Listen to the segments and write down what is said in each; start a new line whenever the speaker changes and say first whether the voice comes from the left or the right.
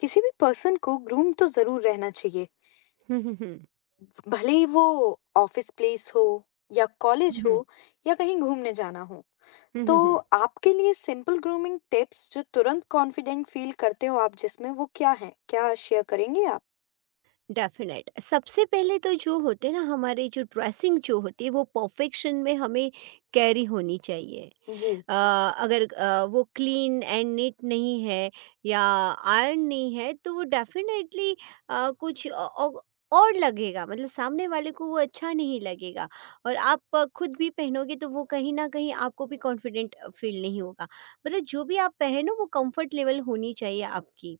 left: किसी भी पर्सन को ग्रूम तो ज़रूर रहना चाहिए,
right: हुँ, हुँ, हुँ।
left: भले ही वो ऑफ़िस प्लेस हो या
right: हुँ,
left: कॉलेज हो
right: हुँ।
left: या कहीं घूमने जाना हो।
right: हुँ, हुँ,
left: तो
right: हुँ।
left: आपके लिए सिंपल ग्रूमिंग टिप्स जो तुरंत कॉन्फिडेंट फ़ील करते हो आप जिसमें वो क्या हैं? क्या शेयर करेंगे आप?
right: डेफ़िनेट। सबसे पहले तो जो होते हैं ना हमारी जो ड्रेसिंग जो होती है वो परफ़ेक्शन में हमें कैरी होनी चाहिए।
left: जी।
right: अ, अगर वो क्लीन एंड नीट नहीं है या आयरन नहीं है तो वो डेफ़िनेटली अ, कुछ औ औ और लगेगा, मतलब सामने वाले को वो अच्छा नहीं लगेगा और आप खुद भी पहनोगे तो वो कहीं न कहीं आपको भी कॉन्फिडेंट फ़ील नहीं होगा। मतलब जो भी आप पहनो वो कम्फ़र्ट लेवल होनी चाहिए आपकी।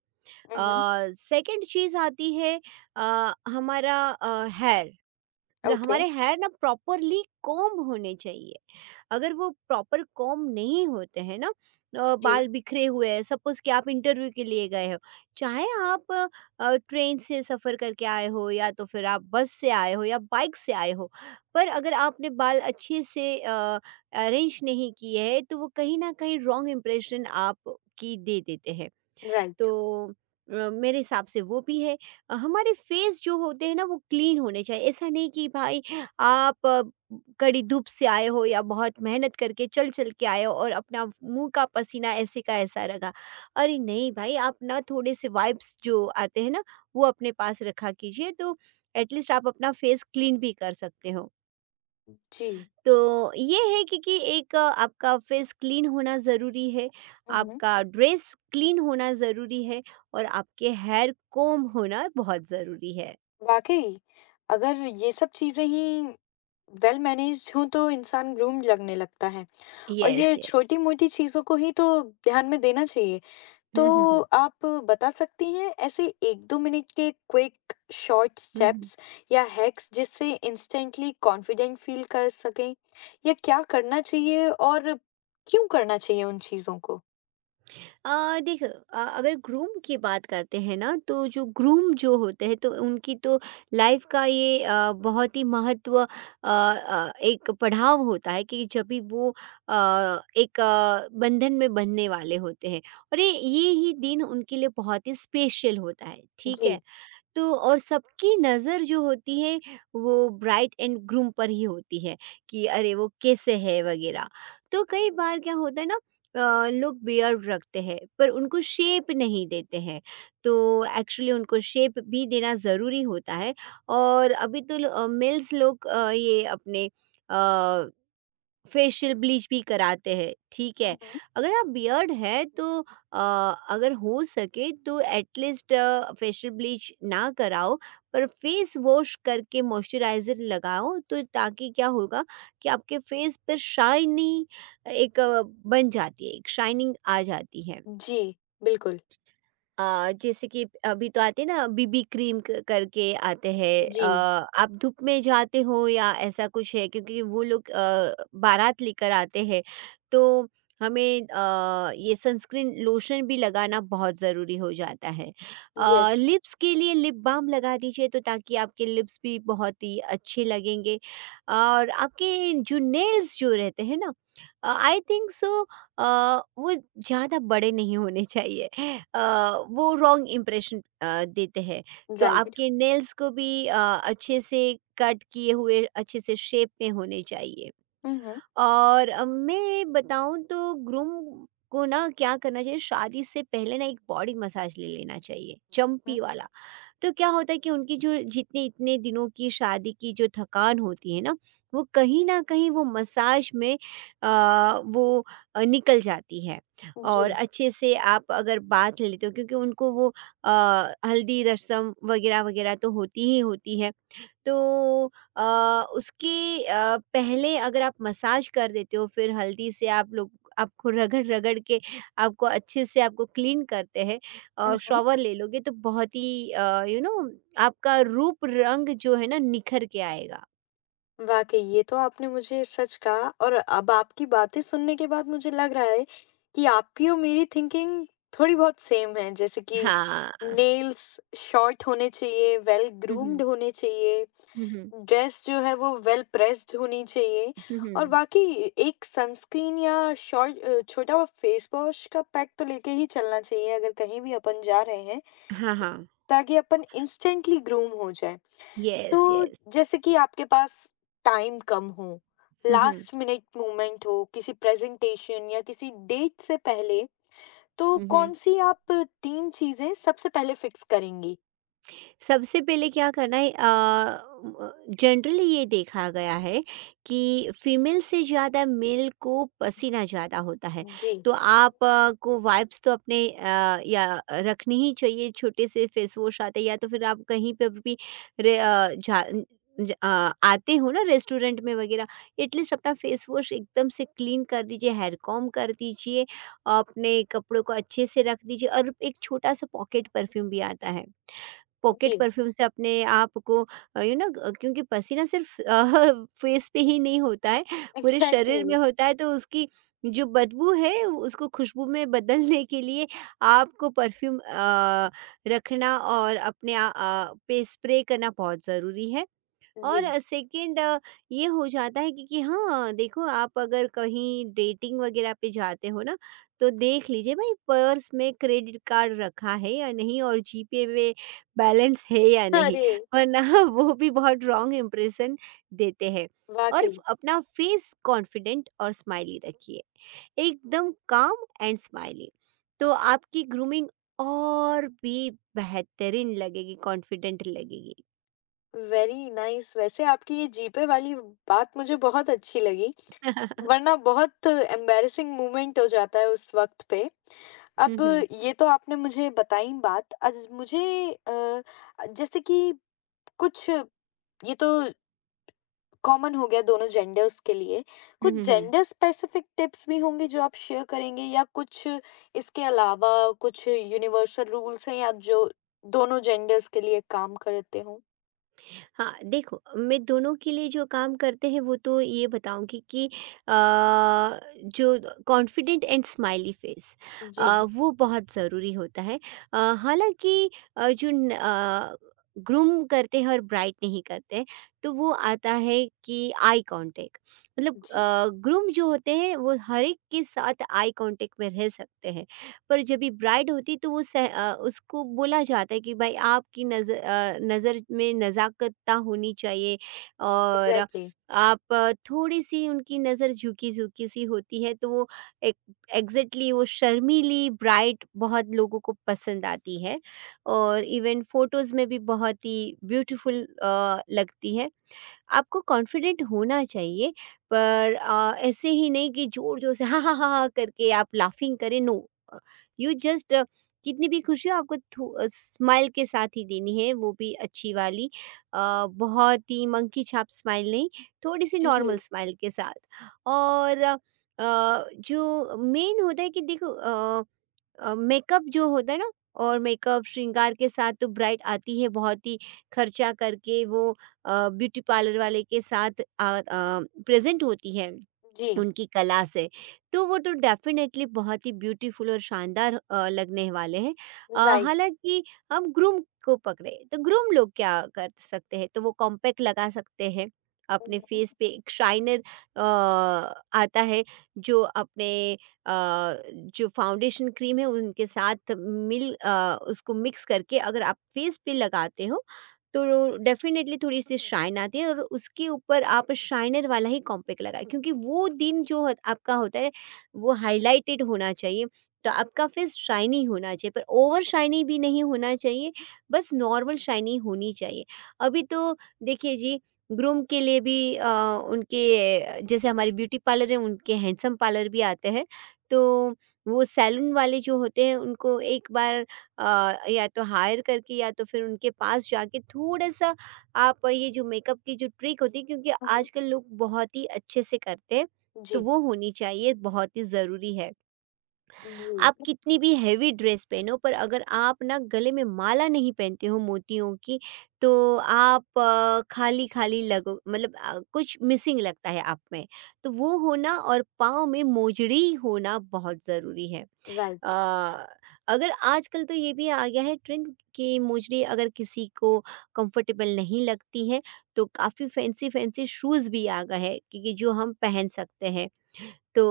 left: उहुँ,
right: सेकंड चीज आती है हमारा हेयर, मतलब
left: ओके,
right: हमारे हेयर ना प्रॉपरली कॉम्ब होने चाहिए। अगर वो प्रॉपर कॉम्ब नहीं होते हैं ना,
left: जी,
right: बाल बिखरे हुए हैं, सपोज कि आप इंटरव्यू के लिए गए हो, चाहे आप ट्रेन से सफ़र करके आए हो या तो फिर आप बस से आए हो या बाइक से आए हो, पर अगर आपने बाल अच्छे से अरेंज नहीं किए हैं तो वो कहीं ना कहीं रॉन्ग इम्प्रेशन आप की दे देते हैं।
left: राइट,
right: तो मेरे हिसाब से वो भी है। हमारे फेस जो होते हैं ना वो क्लीन होने चाहिए। ऐसा नहीं कि भाई आप कड़ी धूप से आए हो या बहुत मेहनत करके चल-चल के आए हो और अपना मुँह का पसीना ऐसे का ऐसा रगा। अरे नहीं भाई, आप ना थोड़े-से वाइब्स जो आते हैं ना, वो अपने पास रखा कीजिए तो एटलीस्ट आप अपना फेस क्लीन भी कर सकते हो।
left: जी,
right: तो ये है कि एक आपका फेस क्लीन होना ज़रूरी है,
left: उहुँ,
right: आपका ड्रेस क्लीन होना ज़रूरी है और आपके हेयर कोम्ब होना बहुत ज़रूरी है।
left: वाक़ई अगर ये सब चीज़ें ही वेल मैनेज्ड हों तो इंसान ग्रूम्ड लगने लगता है और
right: यस,
left: ये
right: यस।
left: छोटी-मोटी चीज़ों को ही तो ध्यान में देना चाहिए। तो
right: हुँ, हुँ, हुँ।
left: आप बता सकती हैं ऐसे 1-2 मिनट के क्विक शॉर्ट
right: हुँ, हुँ।
left: स्टेप्स या हैक्स जिससे इंस्टेंटली कॉन्फिडेंट फील कर सकें? या क्या करना चाहिए और क्यों करना चाहिए उन चीज़ों को?
right: देखो, अगर ग्रूम की बात करते हैं ना तो जो ग्रूम जो होते हैं तो उनकी तो लाइफ का ये बहुत ही महत्व एक पड़ाव होता है कि जब भी वो अ, एक बंधन में बंधने वाले होते हैं और ये ही दिन उनके लिए बहुत ही स्पेशल होता है, ठीक है।
left: जी।
right: तो और सबकी नज़र जो होती है वो ब्राइड एंड ग्रूम पर ही होती है कि अरे वो कैसे है वगैरह। तो कई बार क्या होता है ना, लोग बियर्ड रखते हैं पर उनको शेप नहीं देते हैं। तो एक्चुअली उनको शेप भी देना ज़रूरी होता है। और अभी तो मेल्स लोग ये अपने फेशियल ब्लीच भी कराते हैं, ठीक है।
left: हुँ, हुँ।
right: अगर आप बियर्ड है तो अ, अगर हो सके तो एटलीस्ट फेशियल ब्लीच ना कराओ, पर फेस वॉश करके मॉइस्चराइज़र लगाओ तो ताकि क्या होगा कि आपके फेस पर शाइनी एक बन जाती है, एक शाइनिंग आ जाती है।
left: जी, बिल्कुल।
right: जैसे कि अभी तो आते हैं ना, बीबी क्रीम करके आते हैं।
left: जी,
right: आप धूप में जाते हो या ऐसा कुछ है क्योंकि वो लोग बारात लेकर आते हैं, तो हमें ये सनस्क्रीन लोशन भी लगाना बहुत ज़रूरी हो जाता है।
left: यस,
right: लिप्स के लिए लिप बाम लगा दीजिए तो ताकि आपके लिप्स भी बहुत ही अच्छे लगेंगे। और आपके जो नेल्स जो रहते हैं ना, आई थिंक सो अ, वो ज़्यादा बड़े नहीं होने चाहिए। वो रॉन्ग इम्प्रेशन देते हैं। तो
left: राइट।
right: आपके नेल्स को भी अच्छे से कट किए हुए अच्छे से शेप में होने चाहिए।
left: हुँ, हुँ,
right: और मैं बताऊँ तो ग्रूम को ना क्या करना चाहिए, शादी से पहले ना एक बॉडी मसाज ले लेना चाहिए, चंपी वाला। तो क्या होता है कि उनकी जो जितने इतने दिनों की शादी की जो थकान होती है ना, वो कहीं न कहीं वो मसाज में अ, वो निकल जाती है।
left: हुँ,
right: और
left: जी।
right: अच्छे से आप अगर बात लेते हो, क्योंकि उनको वो अ, हल्दी रस्म वगैरह-वगैरह तो होती ही होती है। तो अ, उसके पहले अगर आप मसाज कर देते हो, फिर हल्दी से आप लोग आपको रगड़-रगड़ के आपको अच्छे से आपको क्लीन करते हैं और शॉवर ले लोगे तो बहुत ही आपका रूप रंग जो है ना निखर के आएगा।
left: वाक़ई, ये तो आपने मुझे सच कहा और अब आपकी बातें सुनने के बाद मुझे लग रहा है कि आपकी और मेरी थिंकिंग थोड़ी बहुत सेम है, जैसे कि
right: हाँ।
left: नेल्स शॉर्ट होने चाहिए, वेल
right: हुँ, हुँ।
left: ग्रूम्ड होने चाहिए,
right: हुँ, हुँ।
left: ड्रेस जो है वो वेल प्रेस्ड होनी चाहिए
right: हुँ,
left: और
right: हुँ।
left: वाक़ई एक सनस्क्रीन या शॉर्ट छोटा फेस वॉश का पैक तो लेके ही चलना चाहिए अगर कहीं भी अपन जा रहे हैं,
right: हाँ, हाँ।
left: ताकि अपन इंस्टेंटली ग्रूम हो जाएँ।
right: यस,
left: तो
right: यस।
left: जैसे कि आपके पास टाइम कम हो,
right: हुँ, हुँ।
left: लास्ट मिनट मूवमेंट हो, किसी प्रेज़ेंटेशन या किसी डेट से पहले, तो
right: हुँ, हुँ।
left: कौन-सी आप 3 चीज़ें सबसे पहले फिक्स करेंगी?
right: सबसे पहले क्या करना है, जनरली ये देखा गया है कि फीमेल से ज़्यादा मेल को पसीना ज़्यादा होता है।
left: जी,
right: तो आप को वाइप्स तो अपने या रखनी ही चाहिए, छोटे से फेस वॉश आते हैं, या तो फिर आप कहीं पे भी रे- अ, जा ज- अ, आते हो ना, रेस्टोरेंट में वगैरह, एटलीस्ट अपना फेस वॉश एकदम से क्लीन कर दीजिए, हेयर कॉम कर दीजिए, अपने कपड़ों को अच्छे से रख दीजिए और एक छोटा सा पॉकेट परफ्यूम भी आता है। पॉकेट
left: जी,
right: परफ्यूम से अपने आप को क्योंकि पसीना सिर्फ फेस पे ही नहीं होता है, पूरे शरीर में
left: एग्ज़ैक्टली,
right: होता है, तो उसकी जो बदबू है उसको खुशबू में बदलने के लिए आपको परफ्यूम रखना और अपने आ, आ, पे स्प्रे करना बहुत ज़रूरी है।
left: जी।
right: और सेकंड ये हो जाता है कि हाँ, देखो आप अगर कहीं डेटिंग वगैरह पे जाते हो ना, तो देख लीजिए भाई पर्स में क्रेडिट कार्ड रखा है या नहीं, और जीपे में बैलेंस है या नहीं,
left: अरे!
right: वरना वो भी बहुत रॉन्ग इम्प्रेशन देते हैं। और
left: वाक़ई,
right: फ अपना फेस कॉन्फिडेंट और स्माइली रखिए, एकदम काम एंड स्माइली। तो आपकी ग्रूमिंग और भी बेहतरीन लगेगी, कॉन्फिडेंट लगेगी।
left: वेरी नाइस वैसे आपकी ये जीपे वाली बात मुझे बहुत अच्छी लगी। वरना बहुत एम्बैरेसिंग मोमेंट हो जाता है उस वक़्त पे।
right: हुँ,
left: अब
right: हुँ।
left: ये तो आपने मुझे बताई बात आज मुझे अ, जैसे कि कुछ ये तो कॉमन हो गया दोनों जेंडर्स के लिए।
right: हुँ,
left: कुछ
right: हुँ, हुँ।
left: जेंडर स्पेसिफिक टिप्स भी होंगे जो आप शेयर करेंगे या कुछ इसके अलावा कुछ यूनिवर्सल रूल्स हैं या जो दोनों जेंडर्स के लिए काम करते हों?
right: हाँ, देखो, मैं दोनों के लिए जो काम करते हैं वो तो ये बताऊँगी कि अ, जो कॉन्फिडेंट एंड स्माइली फेस
left: जी,
right: वो बहुत ज़रूरी होता है। हालाँकि अ, जो न अ, ग्रूम करते हैं और ब्राइट नहीं करते हैं, तो वो आता है कि आई कॉन्टैक्ट, मतलब
left: जी,
right: ग्रूम जो होते हैं वो हर एक के साथ आई कॉन्टैक्ट में रह सकते हैं। पर जब भी ब्राइड होती तो वो उसको बोला जाता है कि भाई आपकी नज़र में नज़ाकतता होनी चाहिए। और
left: एग्ज़ैक्टली।
right: आप थोड़ी सी उनकी नज़र झुकी झुकी सी होती है तो वो एक एग्जैक्टली वो शर्मीली ब्राइट बहुत लोगों को पसंद आती है और इवन फोटोज़ में भी बहुत ही ब्यूटीफुल लगती है। आपको कॉन्फिडेंट होना चाहिए पर ऐसे ही नहीं कि ज़ोर-ज़ोर से हाँ, हाँ, हाँ, हाँ करके आप लाफिंग करें, नो। अ, यू जस्ट जितनी भी खुशी हो आपको स्माइल के साथ ही देनी है, वो भी अच्छी वाली। अ, बहुत ही मंकी छाप स्माइल नहीं, थोड़ी-सी नॉर्मल
left: जी,
right: स्माइल के साथ। और अ, जो मेन होता है कि देखो मेकअप जो होता है ना, और मेकअप श्रृंगार के साथ तो ब्राइड आती है बहुत ही खर्चा करके। वो ब्यूटी पार्लर वाले के साथ प्रेजेंट होती है
left: जी,
right: उनकी कला से, तो वो तो डेफ़िनेटली बहुत ही ब्यूटीफुल और शानदार लगने वाले हैं।
left: राइट।
right: हालाँकि हम ग्रूम को पकड़े, तो ग्रूम लोग क्या कर सकते हैं? तो वो कॉम्पैक्ट लगा सकते हैं,
left: हुँ,
right: अपने
left: हुँ।
right: फेस पे एक शाइनर अ, आता है, जो अपने अ, जो फाउंडेशन क्रीम है उनके साथ उसको मिक्स करके अगर आप फेस पे लगाते हो तो डेफ़िनेटली थोड़ी-सी शाइन आती है, और उसके ऊपर आप शाइनर वाला ही कॉम्पैक्ट लगाएँ, क्योंकि वो दिन जो ह आपका होता है वो हाइलाइटेड होना चाहिए। तो आपका फेस शाइनी होना चाहिए पर ओवर शाइनी भी नहीं होना चाहिए, बस नॉर्मल शाइनी होनी चाहिए। अभी तो देखिए जी, ग्रूम के लिए भी उनके जैसे हमारे ब्यूटी पार्लर है, उनके हैंडसम पार्लर भी आते हैं। तो वो सैलून वाले जो होते हैं उनको एक बार या तो हायर करके या तो फिर उनके पास जाके थोड़ा-सा आप ये जो मेकअप की जो ट्रिक होती है, क्योंकि
left: हुँ, हुँ।
right: आजकल लोग बहुत ही अच्छे से करते हैं, तो
left: जी,
right: वो होनी चाहिए, बहुत ही ज़रूरी है।
left: जी।
right: आप कितनी भी हेवी ड्रेस पहनो पर अगर आप ना गले में माला नहीं पहनते हो मोतियों की, तो आप खाली-खाली लगो, मतलब कुछ मिसिंग लगता है आप में। तो वो होना और पाँव में मोजड़ी होना बहुत ज़रूरी है।
left: राइट।
right: अ, अगर आजकल तो ये भी आ गया है ट्रेंड कि मोजड़ी अगर किसी को कंफर्टेबल नहीं लगती है तो काफ़ी फैंसी फैंसी शूज़ भी आ गए हैं कि जो हम पहन सकते हैं। तो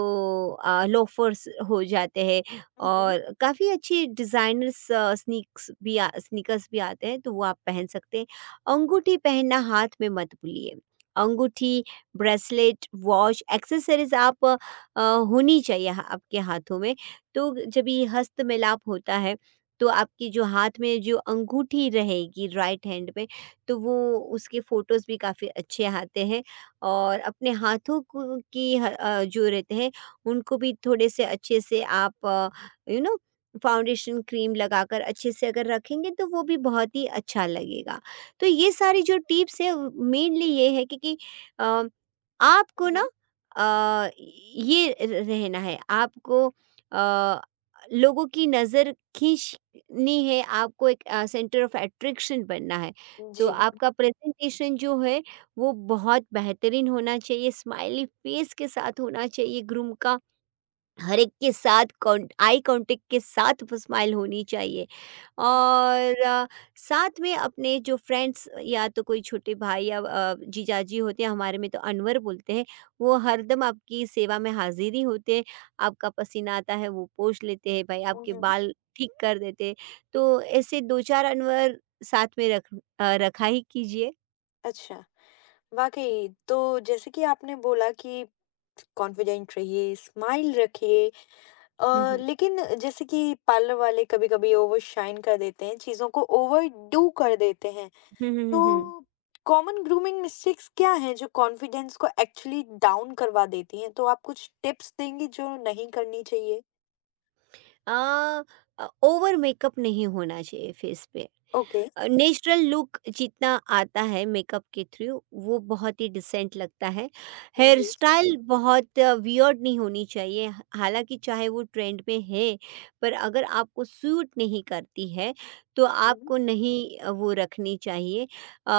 right: लोफर्स हो जाते हैं
left: हुँ, हुँ।
right: और काफ़ी अच्छे डिज़ाइनर्स स्नीक्स भी आ स्नीकर्स भी आते हैं, तो वो आप पहन सकते हैं। अंगूठी पहनना हाथ में मत भूलिए। अंगूठी, ब्रेसलेट, वॉच, एक्सेसरीज़ आप अ, होनी चाहिए ह आपके हाथों में। तो जब ये हस्त मिलाप होता है तो आपकी जो हाथ में जो अंगूठी रहेगी राइट हैंड में, तो वो उसके फ़ोटोज़ भी काफ़ी अच्छे आते हैं। और अपने हाथों को जो रहते हैं उनको भी थोड़े से अच्छे से आप यू नो फाउंडेशन क्रीम लगाकर अच्छे से अगर रखेंगे तो वो भी बहुत ही अच्छा लगेगा। तो ये सारी जो टिप्स है मेनली ये है, क्योंकि अ, आपको ना अ, ये र रहना है आपको अ, लोगों की नज़र खींचनी है, आपको एक सेंटर ऑफ अट्रैक्शन बनना है।
left: हुँ,
right: तो
left: जी।
right: आपका प्रेज़ेंटेशन जो है वो बहुत बेहतरीन होना चाहिए, स्माइली फेस के साथ होना चाहिए ग्रूम का, हर एक के साथ कॉन आई कॉन्टैक्ट के साथ वो स्माइल होनी चाहिए। और साथ में अपने जो फ्रेंड्स या तो कोई छोटे भाई या जीजाजी होते हैं, हमारे में तो अनवर बोलते हैं, वो हरदम आपकी सेवा में हाज़िर ही होते हैं, आपका पसीना आता है वो पोंछ लेते हैं भाई,
left: हुँ,
right: आपके
left: हुँ।
right: बाल ठीक कर देते हैं, तो ऐसे 2-4 अनवर साथ में रखा ही कीजिए।
left: अच्छा, वाक़ई तो जैसे कि आपने बोला कि कॉन्फिडेंट रहिए, स्माइल रखिए
right: हुँ, हुँ।
left: लेकिन जैसे कि पार्लर वाले कभी-कभी ओवरशाइन कर देते हैं, चीज़ों को ओवरडू कर देते हैं।
right: हुँ, हुँ, हुँ,
left: तो
right: हुँ।
left: कॉमन ग्रूमिंग मिस्टेक्स क्या हैं जो कॉन्फिडेंस को एक्चुअली डाउन करवा देती हैं? तो आप कुछ टिप्स देंगी जो नहीं करनी चाहिए?
right: आ, ओवर मेकअप नहीं होना चाहिए फेस पे।
left: ओके।
right: नेचुरल लुक जितना आता है मेकअप के थ्रू वो बहुत ही डिसेंट लगता है। हेयर
left: जी।
right: स्टाइल बहुत वियर्ड नहीं होनी चाहिए ह, हालाँकि चाहे वो ट्रेंड में है, पर अगर आपको सूट नहीं करती है, तो
left: हुँ,
right: आपको नहीं वो रखनी चाहिए।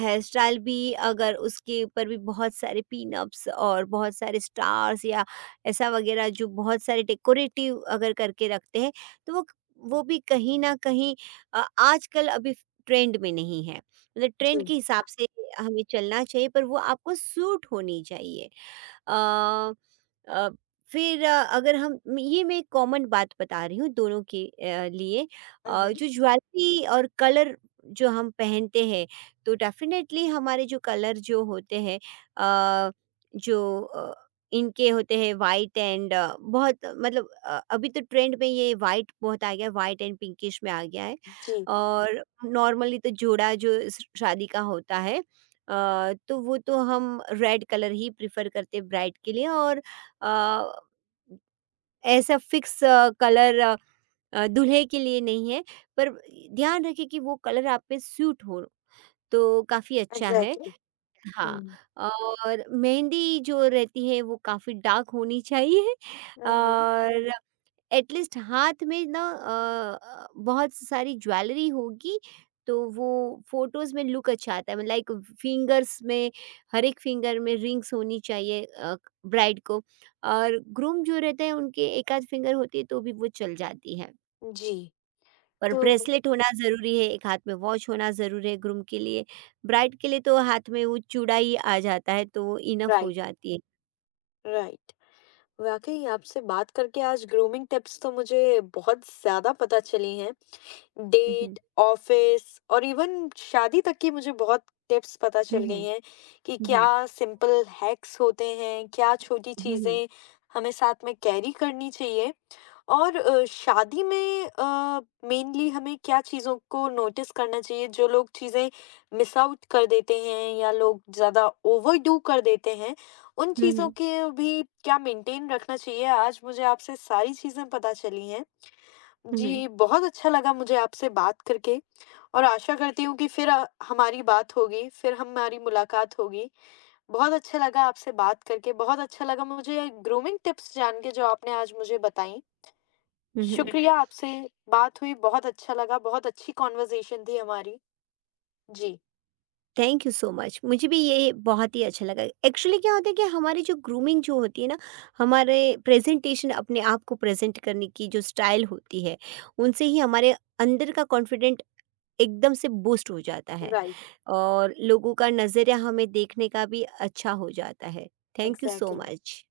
right: हेयर स्टाइल भी अगर उसके ऊपर भी बहुत सारे पिनअप्स और बहुत सारे स्टार्स या ऐसा वगैरह जो बहुत सारे डेकोरेटिव अगर करके रखते हैं, तो वो क वो भी कहीं न कहीं आजकल अभी ट्रेंड में नहीं है। मतलब ट्रेंड
left: जी।
right: के हिसाब से हमें चलना चाहिए पर वो आपको सूट होनी चाहिए। अ अ, फिर अगर हम ये मैं कॉमन बात बता रही हूँ दोनों के लिए।
left: हुँ,
right: जो
left: हुँ।
right: ज्वेलरी और कलर जो हम पहनते हैं, तो डेफ़िनेटली हमारे जो कलर जो होते हैं अ, जो अ, इनके होते हैं व्हाइट एंड, बहुत मतलब अभी तो ट्रेंड में ये व्हाइट बहुत आ गया है, व्हाइट एंड पिंकिश में आ गया है।
left: जी,
right: और नॉर्मली तो जोड़ा जो शादी का होता है तो वो तो हम रेड कलर ही प्रिफर करते हैं ब्राइड के लिए। और अ, ऐसा फिक्स कलर दूल्हे के लिए नहीं है, पर ध्यान रखें कि वो कलर आप पे सूट हो तो काफ़ी अच्छा है।
left: एग्ज़ैक्टली।
right: हाँ।
left: हुँ।
right: और मेहंदी जो रहती है वो काफ़ी डार्क होनी चाहिए।
left: हुँ।
right: और एटलीस्ट हाथ में ना बहुत सारी ज्वेलरी होगी, तो वो फोटोज में लुक अच्छा आता है, लाइक फिंगर्स में हर एक फिंगर में रिंग्स होनी चाहिए ब्राइड को। और ग्रूम जो रहते हैं उनके एक आध फिंगर होती है तो भी वो चल जाती है,
left: जी,
right: पर
left: तो
right: ब्रेसलेट होना ज़रूरी है, एक हाथ में वॉच होना ज़रूरी है ग्रूम के लिए। ब्राइड के लिए तो हाथ में वो चूड़ा ही आ जाता है तो वो इनफ हो
left: राइट,
right: जाती है।
left: राइट। वाक़ई आपसे बात करके आज ग्रूमिंग टिप्स तो मुझे बहुत ज़्यादा पता चली हैं।
right: हम्म।
left: डेट, ऑफ़िस और इवन शादी तक की मुझे बहुत टिप्स पता चल
right: हम्म
left: गई हैं कि क्या
right: हम्म
left: सिंपल हैक्स होते हैं, क्या छोटी
right: हम्म। हम्म।
left: चीज़ें हमें साथ में कैरी करनी चाहिए। और शादी में मेनली हमें क्या चीज़ों को नोटिस करना चाहिए? जो लोग चीज़ें मिस आउट कर देते हैं या लोग ज़्यादा ओवरडू कर देते हैं, उन चीज़ों
right: हम्म
left: के भी क्या मेंटेन रखना चाहिए? आज मुझे आपसे सारी चीज़ें पता चली हैं।
right: हम्म। हम्म।
left: जी, बहुत अच्छा लगा मुझे आपसे बात करके और आशा करती हूँ कि फिर हमारी बात होगी, फिर हमारी मुलाकात होगी। बहुत अच्छा लगा आपसे बात करके, बहुत अच्छा लगा मुझे ग्रूमिंग टिप्स जान के जो आपने आज मुझे बताईं।
right: हम्म।
left: शुक्रिया आपसे बात हुई, बहुत अच्छा लगा, बहुत अच्छी कॉन्वर्सेशन थी हमारी। जी,
right: थैंक यू सो मच, मुझे भी ये बहुत ही अच्छा लगा। एक्चुअली क्या होता है कि हमारी जो ग्रूमिंग जो होती है ना, हमारे प्रेजेंटेशन, अपने आप को प्रेजेंट करने की जो स्टाइल होती है, उनसे ही हमारे अंदर का कॉन्फिडेंट एकदम से बूस्ट हो जाता है
left: राइट,
right: और लोगों का नज़रिया हमें देखने का भी अच्छा हो जाता है। Thank you so
left: exactly.
right: Much.